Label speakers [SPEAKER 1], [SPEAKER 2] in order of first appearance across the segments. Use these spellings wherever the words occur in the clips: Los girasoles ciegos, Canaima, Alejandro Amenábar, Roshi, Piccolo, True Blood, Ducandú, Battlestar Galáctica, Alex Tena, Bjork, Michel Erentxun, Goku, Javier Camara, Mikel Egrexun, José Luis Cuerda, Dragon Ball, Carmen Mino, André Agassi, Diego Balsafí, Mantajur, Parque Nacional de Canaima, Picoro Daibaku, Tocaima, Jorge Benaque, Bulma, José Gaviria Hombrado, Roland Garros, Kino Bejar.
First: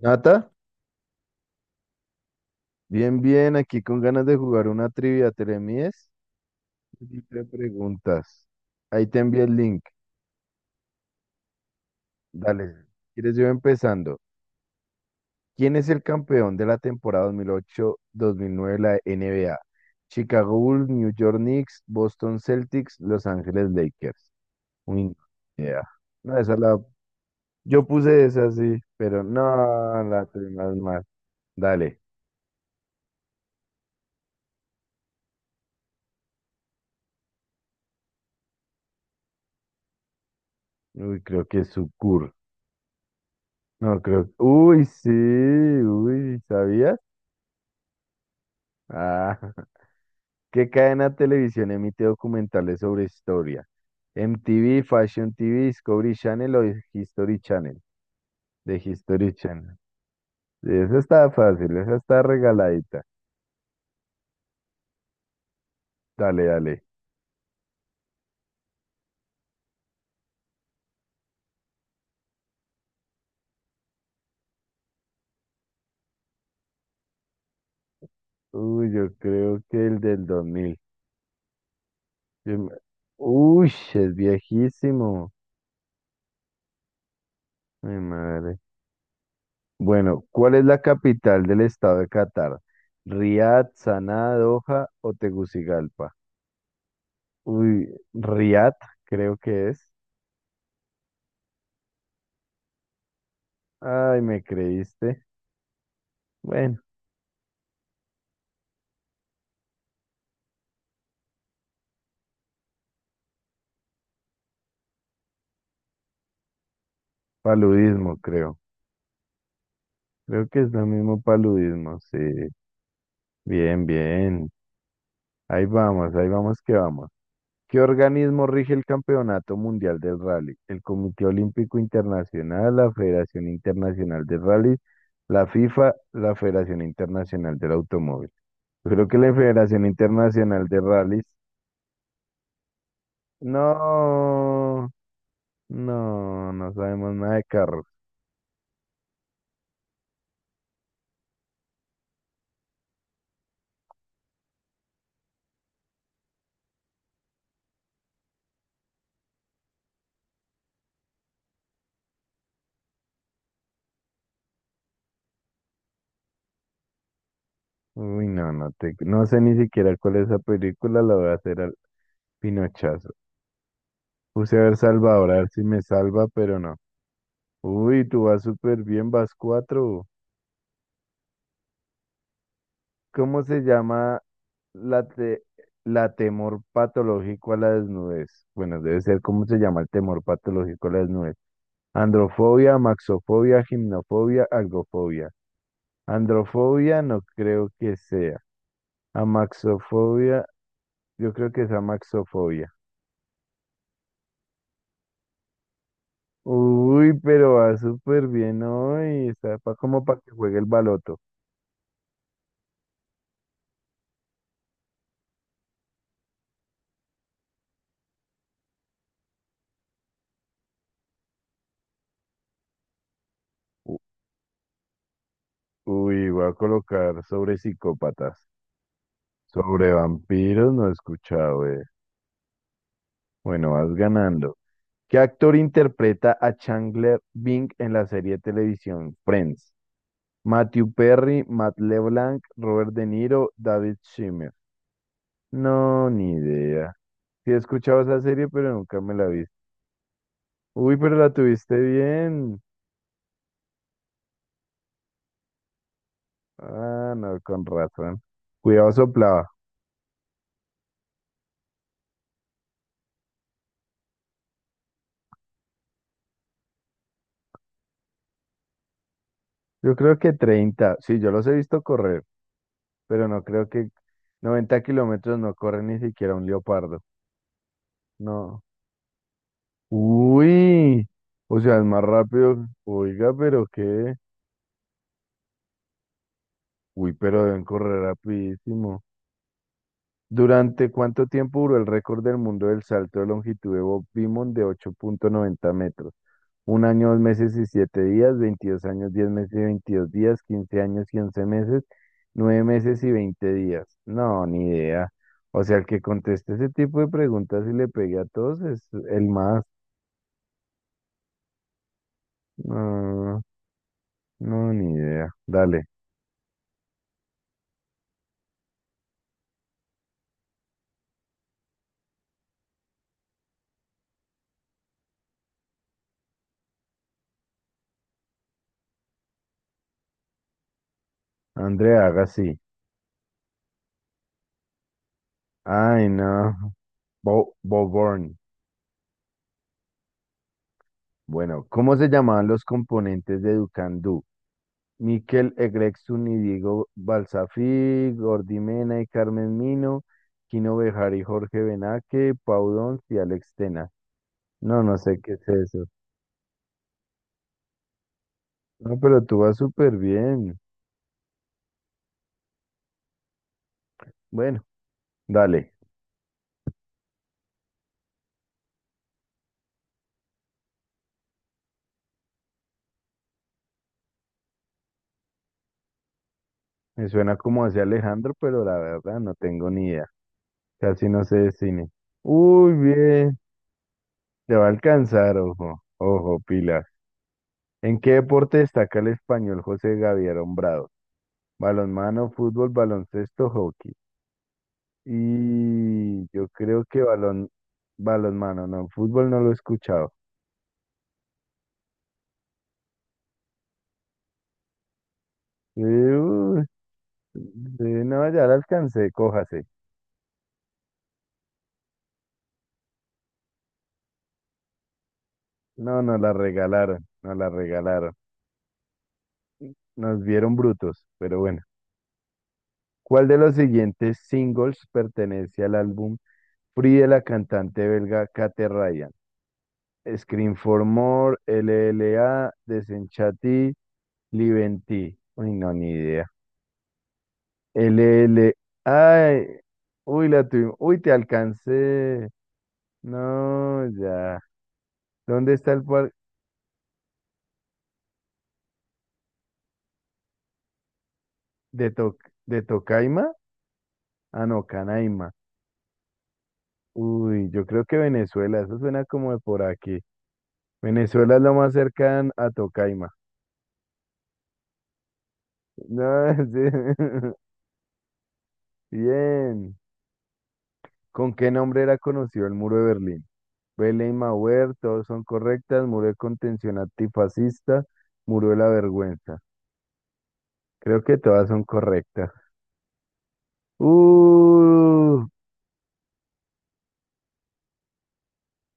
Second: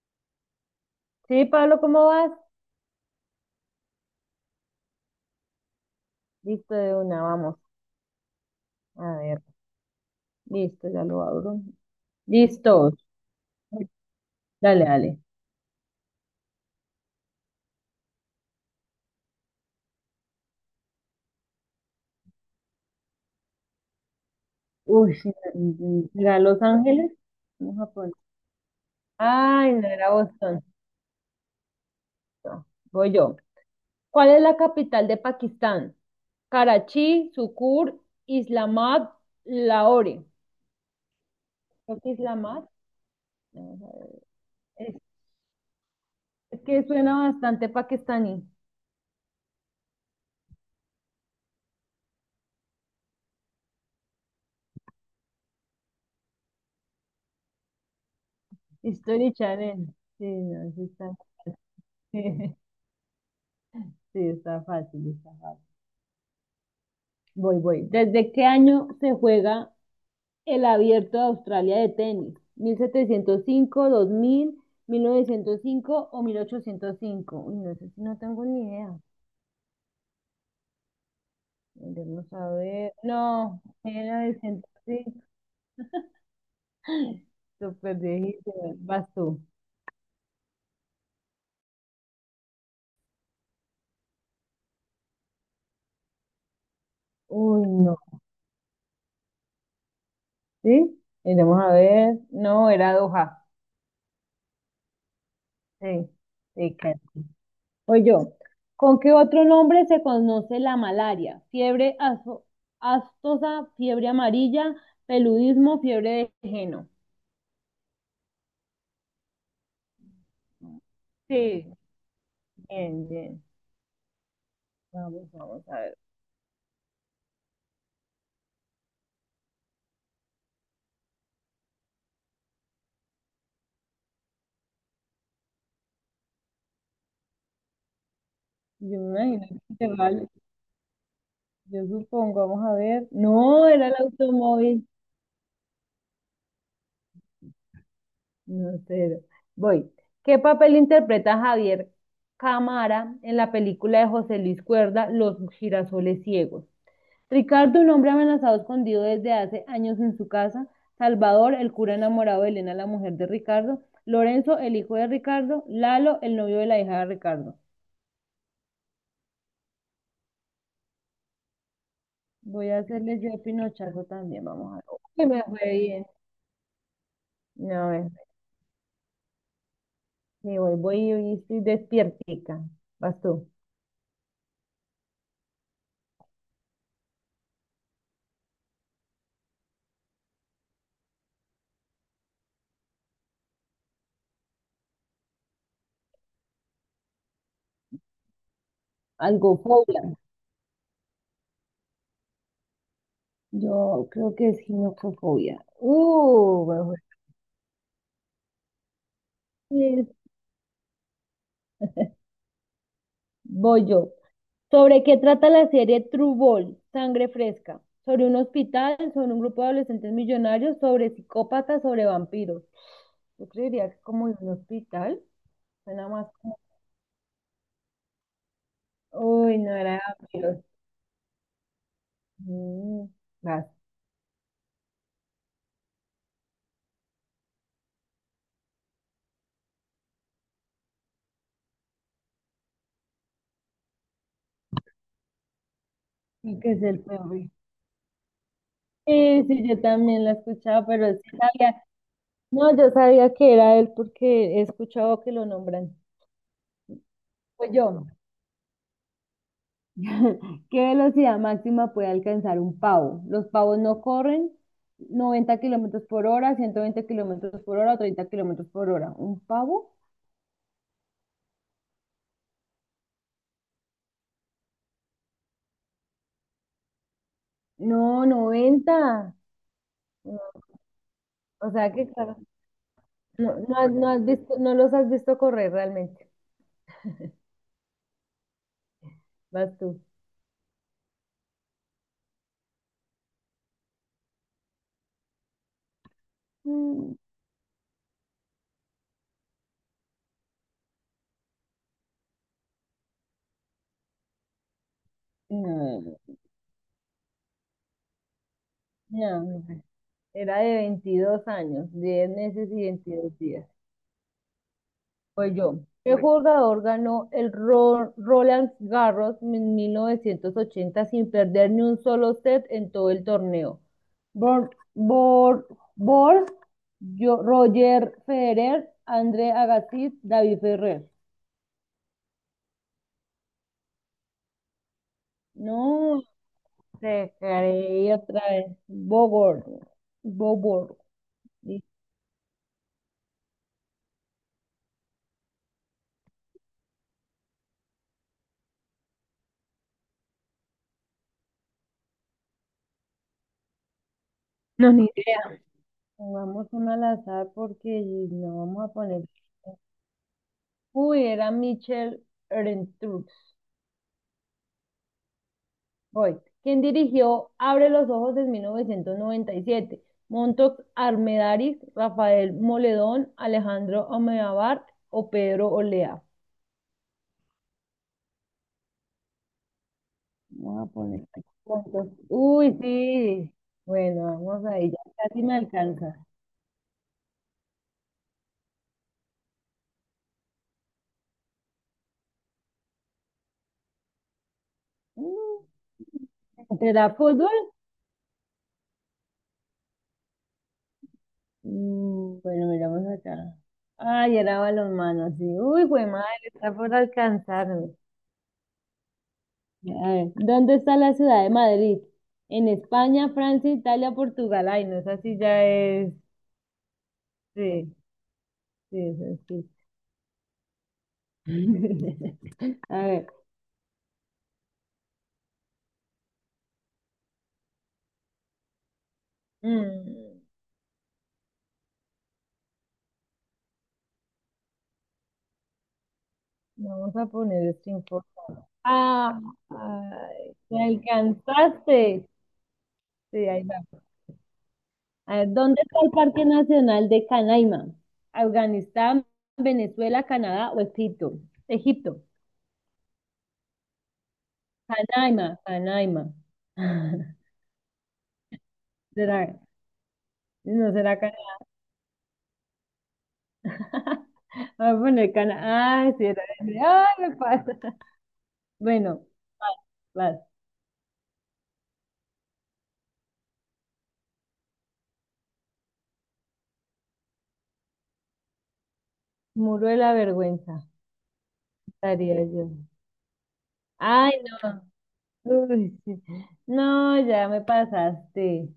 [SPEAKER 1] Nata,
[SPEAKER 2] Sí, Pablo, ¿cómo vas?
[SPEAKER 1] bien, bien, aquí con ganas de jugar una trivia, ¿te le mides?
[SPEAKER 2] Listo, de
[SPEAKER 1] Y
[SPEAKER 2] una,
[SPEAKER 1] te
[SPEAKER 2] vamos.
[SPEAKER 1] preguntas. Ahí
[SPEAKER 2] A
[SPEAKER 1] te
[SPEAKER 2] ver,
[SPEAKER 1] envié el link.
[SPEAKER 2] listo, ya lo abro. Listo.
[SPEAKER 1] Dale, ¿quieres yo empezando?
[SPEAKER 2] Dale, dale.
[SPEAKER 1] ¿Quién es el campeón de la temporada 2008-2009 de la NBA? Chicago Bulls, New York Knicks, Boston Celtics, Los Ángeles Lakers. Uy,
[SPEAKER 2] Uy,
[SPEAKER 1] no,
[SPEAKER 2] sí,
[SPEAKER 1] ni idea. No,
[SPEAKER 2] ¿era
[SPEAKER 1] esa
[SPEAKER 2] Los
[SPEAKER 1] la...
[SPEAKER 2] Ángeles? No,
[SPEAKER 1] Yo
[SPEAKER 2] Japón.
[SPEAKER 1] puse esa, sí, pero
[SPEAKER 2] Ay, no
[SPEAKER 1] no,
[SPEAKER 2] era
[SPEAKER 1] la
[SPEAKER 2] Boston.
[SPEAKER 1] tenemos mal. Dale.
[SPEAKER 2] No, voy yo. ¿Cuál es la capital de Pakistán? Karachi, Sukkur, Islamabad, Lahore.
[SPEAKER 1] Uy, creo que es
[SPEAKER 2] Creo que
[SPEAKER 1] Sucur.
[SPEAKER 2] Islamabad. Vamos a
[SPEAKER 1] No,
[SPEAKER 2] ver.
[SPEAKER 1] creo... Uy,
[SPEAKER 2] Es,
[SPEAKER 1] sí, uy,
[SPEAKER 2] es que
[SPEAKER 1] ¿sabías?
[SPEAKER 2] suena bastante pakistaní.
[SPEAKER 1] Ah, ¿qué cadena de televisión emite documentales sobre historia? MTV, Fashion TV, Discovery Channel o History Channel. De
[SPEAKER 2] History
[SPEAKER 1] History Channel.
[SPEAKER 2] Channel. Sí, no, sí
[SPEAKER 1] Esa
[SPEAKER 2] está.
[SPEAKER 1] está fácil, esa está regaladita.
[SPEAKER 2] Sí, está fácil, está fácil.
[SPEAKER 1] Dale, dale.
[SPEAKER 2] Voy, voy. ¿Desde qué año se juega el Abierto de Australia de tenis? ¿Mil, setecientos cinco, dos mil novecientos cinco o 1805? Uy, no sé, si no tengo ni
[SPEAKER 1] Uy,
[SPEAKER 2] idea.
[SPEAKER 1] yo creo que el del 2000.
[SPEAKER 2] Vamos a
[SPEAKER 1] Yo me-
[SPEAKER 2] ver. No,
[SPEAKER 1] Uy,
[SPEAKER 2] mil
[SPEAKER 1] es
[SPEAKER 2] novecientos cinco.
[SPEAKER 1] viejísimo.
[SPEAKER 2] Súper
[SPEAKER 1] Mi
[SPEAKER 2] viejito.
[SPEAKER 1] madre.
[SPEAKER 2] Vas tú.
[SPEAKER 1] Bueno, ¿cuál es la capital del estado de Qatar? ¿Riad, Saná, Doha o Tegucigalpa?
[SPEAKER 2] Uy,
[SPEAKER 1] Uy,
[SPEAKER 2] no.
[SPEAKER 1] Riad, creo que es.
[SPEAKER 2] ¿Sí? Vamos a ver. No, era Doha.
[SPEAKER 1] Ay, me creíste.
[SPEAKER 2] Sí, sí,
[SPEAKER 1] Bueno,
[SPEAKER 2] casi. O yo. ¿Con qué otro nombre se conoce la malaria? Astosa, fiebre amarilla, peludismo, fiebre de geno.
[SPEAKER 1] paludismo, creo. Creo que es lo mismo
[SPEAKER 2] Sí,
[SPEAKER 1] paludismo, sí.
[SPEAKER 2] bien, bien.
[SPEAKER 1] Bien, bien.
[SPEAKER 2] Vamos, vamos a ver.
[SPEAKER 1] Ahí vamos que vamos. ¿Qué organismo rige el Campeonato Mundial del Rally? El Comité Olímpico Internacional, la Federación Internacional de Rally, la FIFA, la Federación Internacional del Automóvil.
[SPEAKER 2] Yo
[SPEAKER 1] Creo que
[SPEAKER 2] me
[SPEAKER 1] la
[SPEAKER 2] imagino
[SPEAKER 1] Federación
[SPEAKER 2] que vale.
[SPEAKER 1] Internacional de Rallys.
[SPEAKER 2] Yo supongo, vamos a ver. No, era el automóvil.
[SPEAKER 1] No, no, no sabemos nada de carros.
[SPEAKER 2] No sé. Voy. ¿Qué papel interpreta Javier Camara en la película de José Luis Cuerda, Los girasoles ciegos? Ricardo, un hombre amenazado escondido desde hace años en su casa; Salvador, el cura enamorado de Elena, la mujer de Ricardo; Lorenzo, el hijo de Ricardo; Lalo, el novio de la hija de Ricardo.
[SPEAKER 1] Uy, no, no sé ni siquiera cuál es esa película, la voy a hacer al
[SPEAKER 2] Voy a
[SPEAKER 1] pinochazo.
[SPEAKER 2] hacerles yo el pinochazo también,
[SPEAKER 1] Puse a
[SPEAKER 2] vamos a
[SPEAKER 1] ver
[SPEAKER 2] ver. Uy,
[SPEAKER 1] Salvador, a
[SPEAKER 2] me
[SPEAKER 1] ver si
[SPEAKER 2] fue
[SPEAKER 1] me
[SPEAKER 2] bien.
[SPEAKER 1] salva, pero no.
[SPEAKER 2] No, a
[SPEAKER 1] Uy,
[SPEAKER 2] ver,
[SPEAKER 1] tú vas súper bien, vas cuatro.
[SPEAKER 2] sí, voy, voy y estoy despiertica. Vas
[SPEAKER 1] ¿Cómo
[SPEAKER 2] tú.
[SPEAKER 1] se llama la, te- la temor patológico a la desnudez? Bueno, debe ser cómo se llama el temor patológico a la desnudez. Androfobia, maxofobia, gimnofobia, algofobia. Androfobia no creo que sea.
[SPEAKER 2] Algofobia.
[SPEAKER 1] Amaxofobia, yo creo que es amaxofobia.
[SPEAKER 2] Yo creo que es ginecofobia. Me fue
[SPEAKER 1] Uy, pero va súper bien hoy. Está como
[SPEAKER 2] bien.
[SPEAKER 1] para que juegue el baloto.
[SPEAKER 2] Voy yo. ¿Sobre qué trata la serie True Blood? ¿Sangre Fresca? Sobre un hospital, sobre un grupo de adolescentes millonarios, sobre psicópatas, sobre vampiros. Yo creería
[SPEAKER 1] U-
[SPEAKER 2] que como de un hospital, suena más
[SPEAKER 1] Uy, voy a
[SPEAKER 2] como...
[SPEAKER 1] colocar sobre psicópatas.
[SPEAKER 2] Uy, no
[SPEAKER 1] Sobre
[SPEAKER 2] era de vampiros.
[SPEAKER 1] vampiros no he escuchado, eh.
[SPEAKER 2] Mm, Vas.
[SPEAKER 1] Bueno, vas ganando. ¿Qué actor interpreta a Chandler Bing en la serie de televisión Friends? Matthew Perry, Matt LeBlanc, Robert De Niro, David Schwimmer. No, ni
[SPEAKER 2] Y que es
[SPEAKER 1] idea.
[SPEAKER 2] el peor.
[SPEAKER 1] Sí he escuchado esa serie, pero nunca me la
[SPEAKER 2] Sí,
[SPEAKER 1] vi.
[SPEAKER 2] sí, yo también la escuchaba,
[SPEAKER 1] Uy,
[SPEAKER 2] pero
[SPEAKER 1] pero la
[SPEAKER 2] sí
[SPEAKER 1] tuviste
[SPEAKER 2] sabía.
[SPEAKER 1] bien.
[SPEAKER 2] No, yo sabía que era él porque he escuchado que lo nombran.
[SPEAKER 1] Ah, no, con
[SPEAKER 2] Pues yo.
[SPEAKER 1] razón. Cuidado soplaba.
[SPEAKER 2] ¿Qué velocidad máxima puede alcanzar un pavo? Los pavos no corren. ¿90 kilómetros por hora, 120 kilómetros por hora o 30 kilómetros por hora? ¿Un pavo?
[SPEAKER 1] Yo creo que 30. Sí, yo los he visto correr, pero no creo que 90 kilómetros no corre ni siquiera un leopardo.
[SPEAKER 2] No,
[SPEAKER 1] No.
[SPEAKER 2] 90. No,
[SPEAKER 1] Uy. O
[SPEAKER 2] o
[SPEAKER 1] sea, es
[SPEAKER 2] sea
[SPEAKER 1] más
[SPEAKER 2] que, claro,
[SPEAKER 1] rápido. Oiga,
[SPEAKER 2] no,
[SPEAKER 1] pero
[SPEAKER 2] no, no
[SPEAKER 1] qué.
[SPEAKER 2] has visto, no los has visto correr realmente.
[SPEAKER 1] Uy, pero deben correr rapidísimo.
[SPEAKER 2] Vas tú.
[SPEAKER 1] ¿Durante cuánto tiempo duró el récord del mundo del salto de longitud de Bob Beamon de 8,90 metros? 1 año,
[SPEAKER 2] Mm,
[SPEAKER 1] 2 meses y 7 días, 22 años, 10 meses y 22 días, 15 años y 11 meses, 9 meses y 20 días. No, ni idea. O sea, el que
[SPEAKER 2] No,
[SPEAKER 1] conteste ese tipo de preguntas y le pegue a todos es el
[SPEAKER 2] no,
[SPEAKER 1] más.
[SPEAKER 2] no. Era de veintidós años, diez meses y veintidós
[SPEAKER 1] No,
[SPEAKER 2] días.
[SPEAKER 1] no, ni idea.
[SPEAKER 2] Pues yo,
[SPEAKER 1] Dale,
[SPEAKER 2] ¿qué Bueno, ¿jugador ganó el Roland Garros en 1980 sin perder ni un solo set en todo el torneo? Bor, Bor, Bor, Roger Federer, André Agassi, David Ferrer.
[SPEAKER 1] Andrea, haga así. Ay,
[SPEAKER 2] No,
[SPEAKER 1] no.
[SPEAKER 2] te
[SPEAKER 1] Bo
[SPEAKER 2] creí
[SPEAKER 1] Boborn.
[SPEAKER 2] otra vez. Bogor, Bobor.
[SPEAKER 1] Bueno,
[SPEAKER 2] Listo.
[SPEAKER 1] ¿cómo se llamaban los componentes de Ducandú? Mikel Egrexun y Diego Balsafí, Gordy Mena y Carmen Mino, Kino Bejar y Jorge Benaque, Pau Dons y Alex Tena. No,
[SPEAKER 2] No,
[SPEAKER 1] no
[SPEAKER 2] ni
[SPEAKER 1] sé qué
[SPEAKER 2] idea.
[SPEAKER 1] es eso.
[SPEAKER 2] Pongamos una al azar porque no vamos a
[SPEAKER 1] No,
[SPEAKER 2] poner.
[SPEAKER 1] pero tú vas súper bien.
[SPEAKER 2] Uy, era Michel Erentxun.
[SPEAKER 1] Bueno, dale.
[SPEAKER 2] Voy. Quien dirigió Abre los ojos en 1997? Montox Armendariz, Rafael Moledón, Alejandro Amenábar o Pedro Olea.
[SPEAKER 1] Me suena como hacia Alejandro, pero la verdad no tengo ni idea.
[SPEAKER 2] Vamos a
[SPEAKER 1] Casi
[SPEAKER 2] poner
[SPEAKER 1] no sé
[SPEAKER 2] aquí
[SPEAKER 1] de cine.
[SPEAKER 2] Montox.
[SPEAKER 1] Uy,
[SPEAKER 2] Uy,
[SPEAKER 1] bien.
[SPEAKER 2] sí. Bueno,
[SPEAKER 1] Te
[SPEAKER 2] vamos
[SPEAKER 1] va a
[SPEAKER 2] ahí. Ya
[SPEAKER 1] alcanzar,
[SPEAKER 2] casi me
[SPEAKER 1] ojo.
[SPEAKER 2] alcanza.
[SPEAKER 1] Ojo, Pilar. ¿En qué deporte destaca el español José Gaviria Hombrado? Balonmano, fútbol, baloncesto, hockey.
[SPEAKER 2] Mm,
[SPEAKER 1] Y yo creo que
[SPEAKER 2] ¿Será fútbol?
[SPEAKER 1] balonmano, no, fútbol no lo he escuchado.
[SPEAKER 2] Bueno, miramos acá. Ay, era balonmano, sí.
[SPEAKER 1] Eh,
[SPEAKER 2] Uy, fue madre,
[SPEAKER 1] uh,
[SPEAKER 2] está por alcanzarme.
[SPEAKER 1] no, ya la alcancé, cójase.
[SPEAKER 2] A ver, ¿dónde está la ciudad de Madrid? ¿En España, Francia, Italia, Portugal? Ay, no, esa sí ya
[SPEAKER 1] No,
[SPEAKER 2] es.
[SPEAKER 1] nos la regalaron, nos la
[SPEAKER 2] Sí,
[SPEAKER 1] regalaron.
[SPEAKER 2] sí, esa sí.
[SPEAKER 1] Nos vieron brutos, pero bueno.
[SPEAKER 2] A ver,
[SPEAKER 1] ¿Cuál de los siguientes singles pertenece al álbum Free de la cantante belga Kate Ryan?
[SPEAKER 2] mm,
[SPEAKER 1] Scream for More, LLA, Desenchati, Live en Ti. Uy, no, ni idea.
[SPEAKER 2] vamos a poner esto
[SPEAKER 1] L L,
[SPEAKER 2] importante. Ah,
[SPEAKER 1] Ay, uy, la
[SPEAKER 2] ay,
[SPEAKER 1] tuvimos.
[SPEAKER 2] te
[SPEAKER 1] Uy, te
[SPEAKER 2] alcanzaste.
[SPEAKER 1] alcancé.
[SPEAKER 2] Sí, ahí va.
[SPEAKER 1] No, ya.
[SPEAKER 2] A ver,
[SPEAKER 1] ¿Dónde está
[SPEAKER 2] ¿dónde
[SPEAKER 1] el
[SPEAKER 2] está el
[SPEAKER 1] parque?
[SPEAKER 2] Parque Nacional de Canaima? ¿Afganistán, Venezuela, Canadá o Egipto?
[SPEAKER 1] ¿De
[SPEAKER 2] Egipto.
[SPEAKER 1] Toc- de Tocaima? Ah, no, Canaima.
[SPEAKER 2] Canaima, Canaima.
[SPEAKER 1] Uy, yo creo que Venezuela. Eso suena como de
[SPEAKER 2] ¿Será?
[SPEAKER 1] por aquí.
[SPEAKER 2] ¿No será
[SPEAKER 1] Venezuela es lo
[SPEAKER 2] Canaima?
[SPEAKER 1] más cercano a Tocaima.
[SPEAKER 2] A poner cana. Ay, sí,
[SPEAKER 1] No,
[SPEAKER 2] era ese. Ay,
[SPEAKER 1] sí.
[SPEAKER 2] me pasa. Bueno, vas.
[SPEAKER 1] Bien.
[SPEAKER 2] Vas.
[SPEAKER 1] ¿Con qué nombre era conocido el muro de Berlín? Belén Mauer, todos son correctas. Muro de contención antifascista, muro de la vergüenza.
[SPEAKER 2] Muro de la vergüenza,
[SPEAKER 1] Creo que todas son correctas.
[SPEAKER 2] estaría yo. Ay, no.
[SPEAKER 1] Uh,
[SPEAKER 2] Uy, sí. No, ya me pasaste.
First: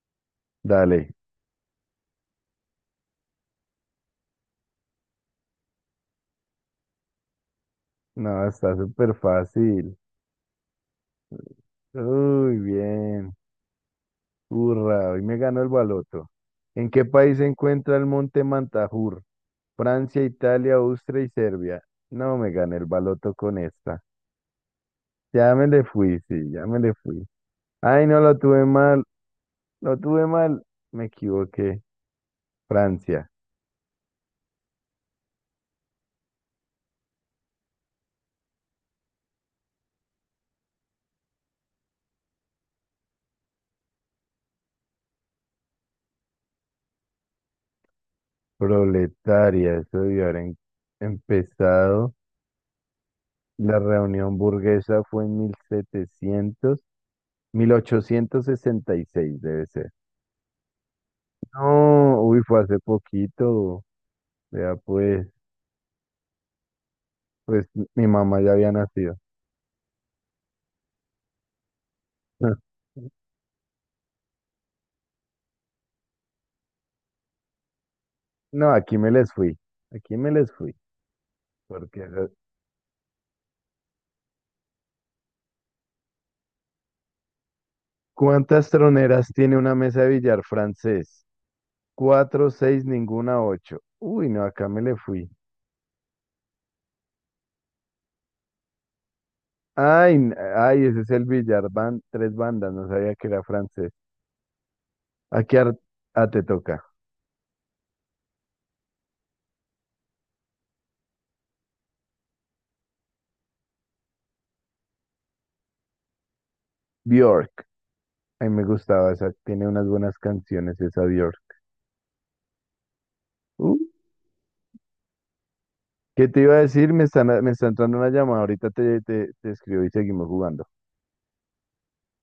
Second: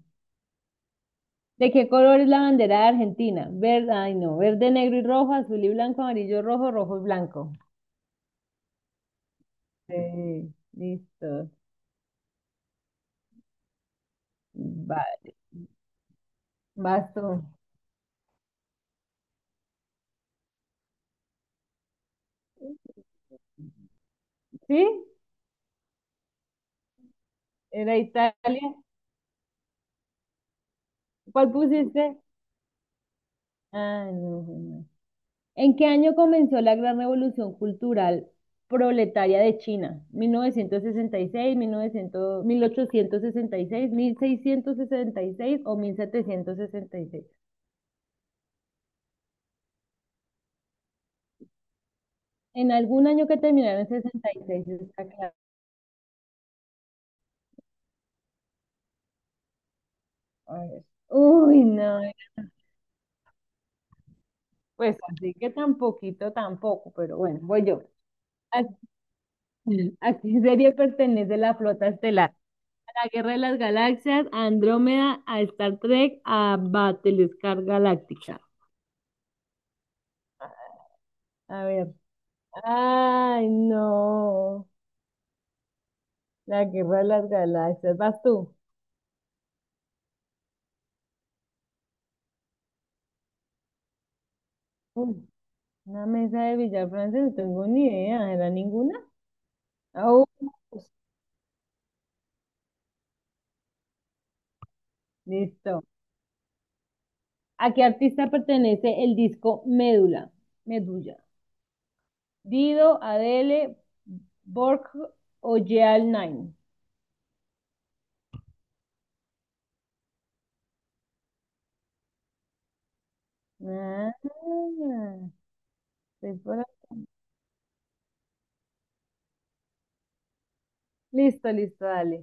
[SPEAKER 1] dale.
[SPEAKER 2] ¿De qué color es la bandera de Argentina? Verde, ay, no. ¿Verde, negro y rojo, azul y blanco, amarillo, rojo, rojo y blanco?
[SPEAKER 1] No, está súper fácil.
[SPEAKER 2] Sí, listo.
[SPEAKER 1] Uy, bien.
[SPEAKER 2] Va,
[SPEAKER 1] Hurra, hoy me ganó el baloto. ¿En qué
[SPEAKER 2] vas
[SPEAKER 1] país
[SPEAKER 2] tú.
[SPEAKER 1] se encuentra el monte Mantajur? Francia, Italia, Austria y Serbia. No me gané el baloto con esta.
[SPEAKER 2] ¿Sí?
[SPEAKER 1] Ya me le fui, sí, ya me le fui.
[SPEAKER 2] ¿Era
[SPEAKER 1] Ay, no, lo tuve
[SPEAKER 2] Italia?
[SPEAKER 1] mal, lo tuve mal. Me
[SPEAKER 2] ¿Cuál
[SPEAKER 1] equivoqué.
[SPEAKER 2] pusiste?
[SPEAKER 1] Francia,
[SPEAKER 2] Ah, no. Bueno. ¿En qué año comenzó la gran revolución cultural proletaria de China? ¿Mil novecientos sesenta y seis, ochocientos seiscientos sesenta y seis o 1766?
[SPEAKER 1] proletaria, eso debió haber empezado.
[SPEAKER 2] En algún año que
[SPEAKER 1] La
[SPEAKER 2] terminaron en sesenta
[SPEAKER 1] reunión
[SPEAKER 2] y seis
[SPEAKER 1] burguesa
[SPEAKER 2] está
[SPEAKER 1] fue
[SPEAKER 2] claro.
[SPEAKER 1] en 1866 debe ser.
[SPEAKER 2] A ver. Uy, no,
[SPEAKER 1] No, uy, fue hace poquito. Vea,
[SPEAKER 2] pues
[SPEAKER 1] pues,
[SPEAKER 2] así que tan poquito tampoco, pero bueno, voy
[SPEAKER 1] pues
[SPEAKER 2] yo.
[SPEAKER 1] mi mamá ya
[SPEAKER 2] ¿A,
[SPEAKER 1] había nacido.
[SPEAKER 2] a qué serie pertenece la flota estelar? ¿A la Guerra de las Galaxias, a Andrómeda, a Star Trek, a Battlestar Galáctica?
[SPEAKER 1] No, aquí me les fui. Aquí me les fui.
[SPEAKER 2] A ver,
[SPEAKER 1] Porque,
[SPEAKER 2] ay, no. La guerra de las galaxias. ¿Vas tú?
[SPEAKER 1] ¿cuántas troneras tiene una mesa de billar francés? Cuatro, seis, ninguna, ocho. Uy, no, acá me le
[SPEAKER 2] Uy,
[SPEAKER 1] fui.
[SPEAKER 2] una mesa de billar francés, no tengo ni idea. ¿Era ninguna? Ah,
[SPEAKER 1] Ay, ay, ese es el billar, van tres bandas, no sabía que era francés. Aquí ar-
[SPEAKER 2] listo.
[SPEAKER 1] te toca.
[SPEAKER 2] ¿A qué artista pertenece el disco Médula? Medulla. Dido, Adele, Borg o Jeal Nine.
[SPEAKER 1] Bjork. Ay, me gustaba esa, tiene unas buenas canciones esa Bjork.
[SPEAKER 2] Ah,
[SPEAKER 1] ¿Qué
[SPEAKER 2] estoy
[SPEAKER 1] te iba a
[SPEAKER 2] por acá.
[SPEAKER 1] decir? Me está entrando una llamada. Ahorita te escribo y seguimos jugando.
[SPEAKER 2] Listo, listo, dale.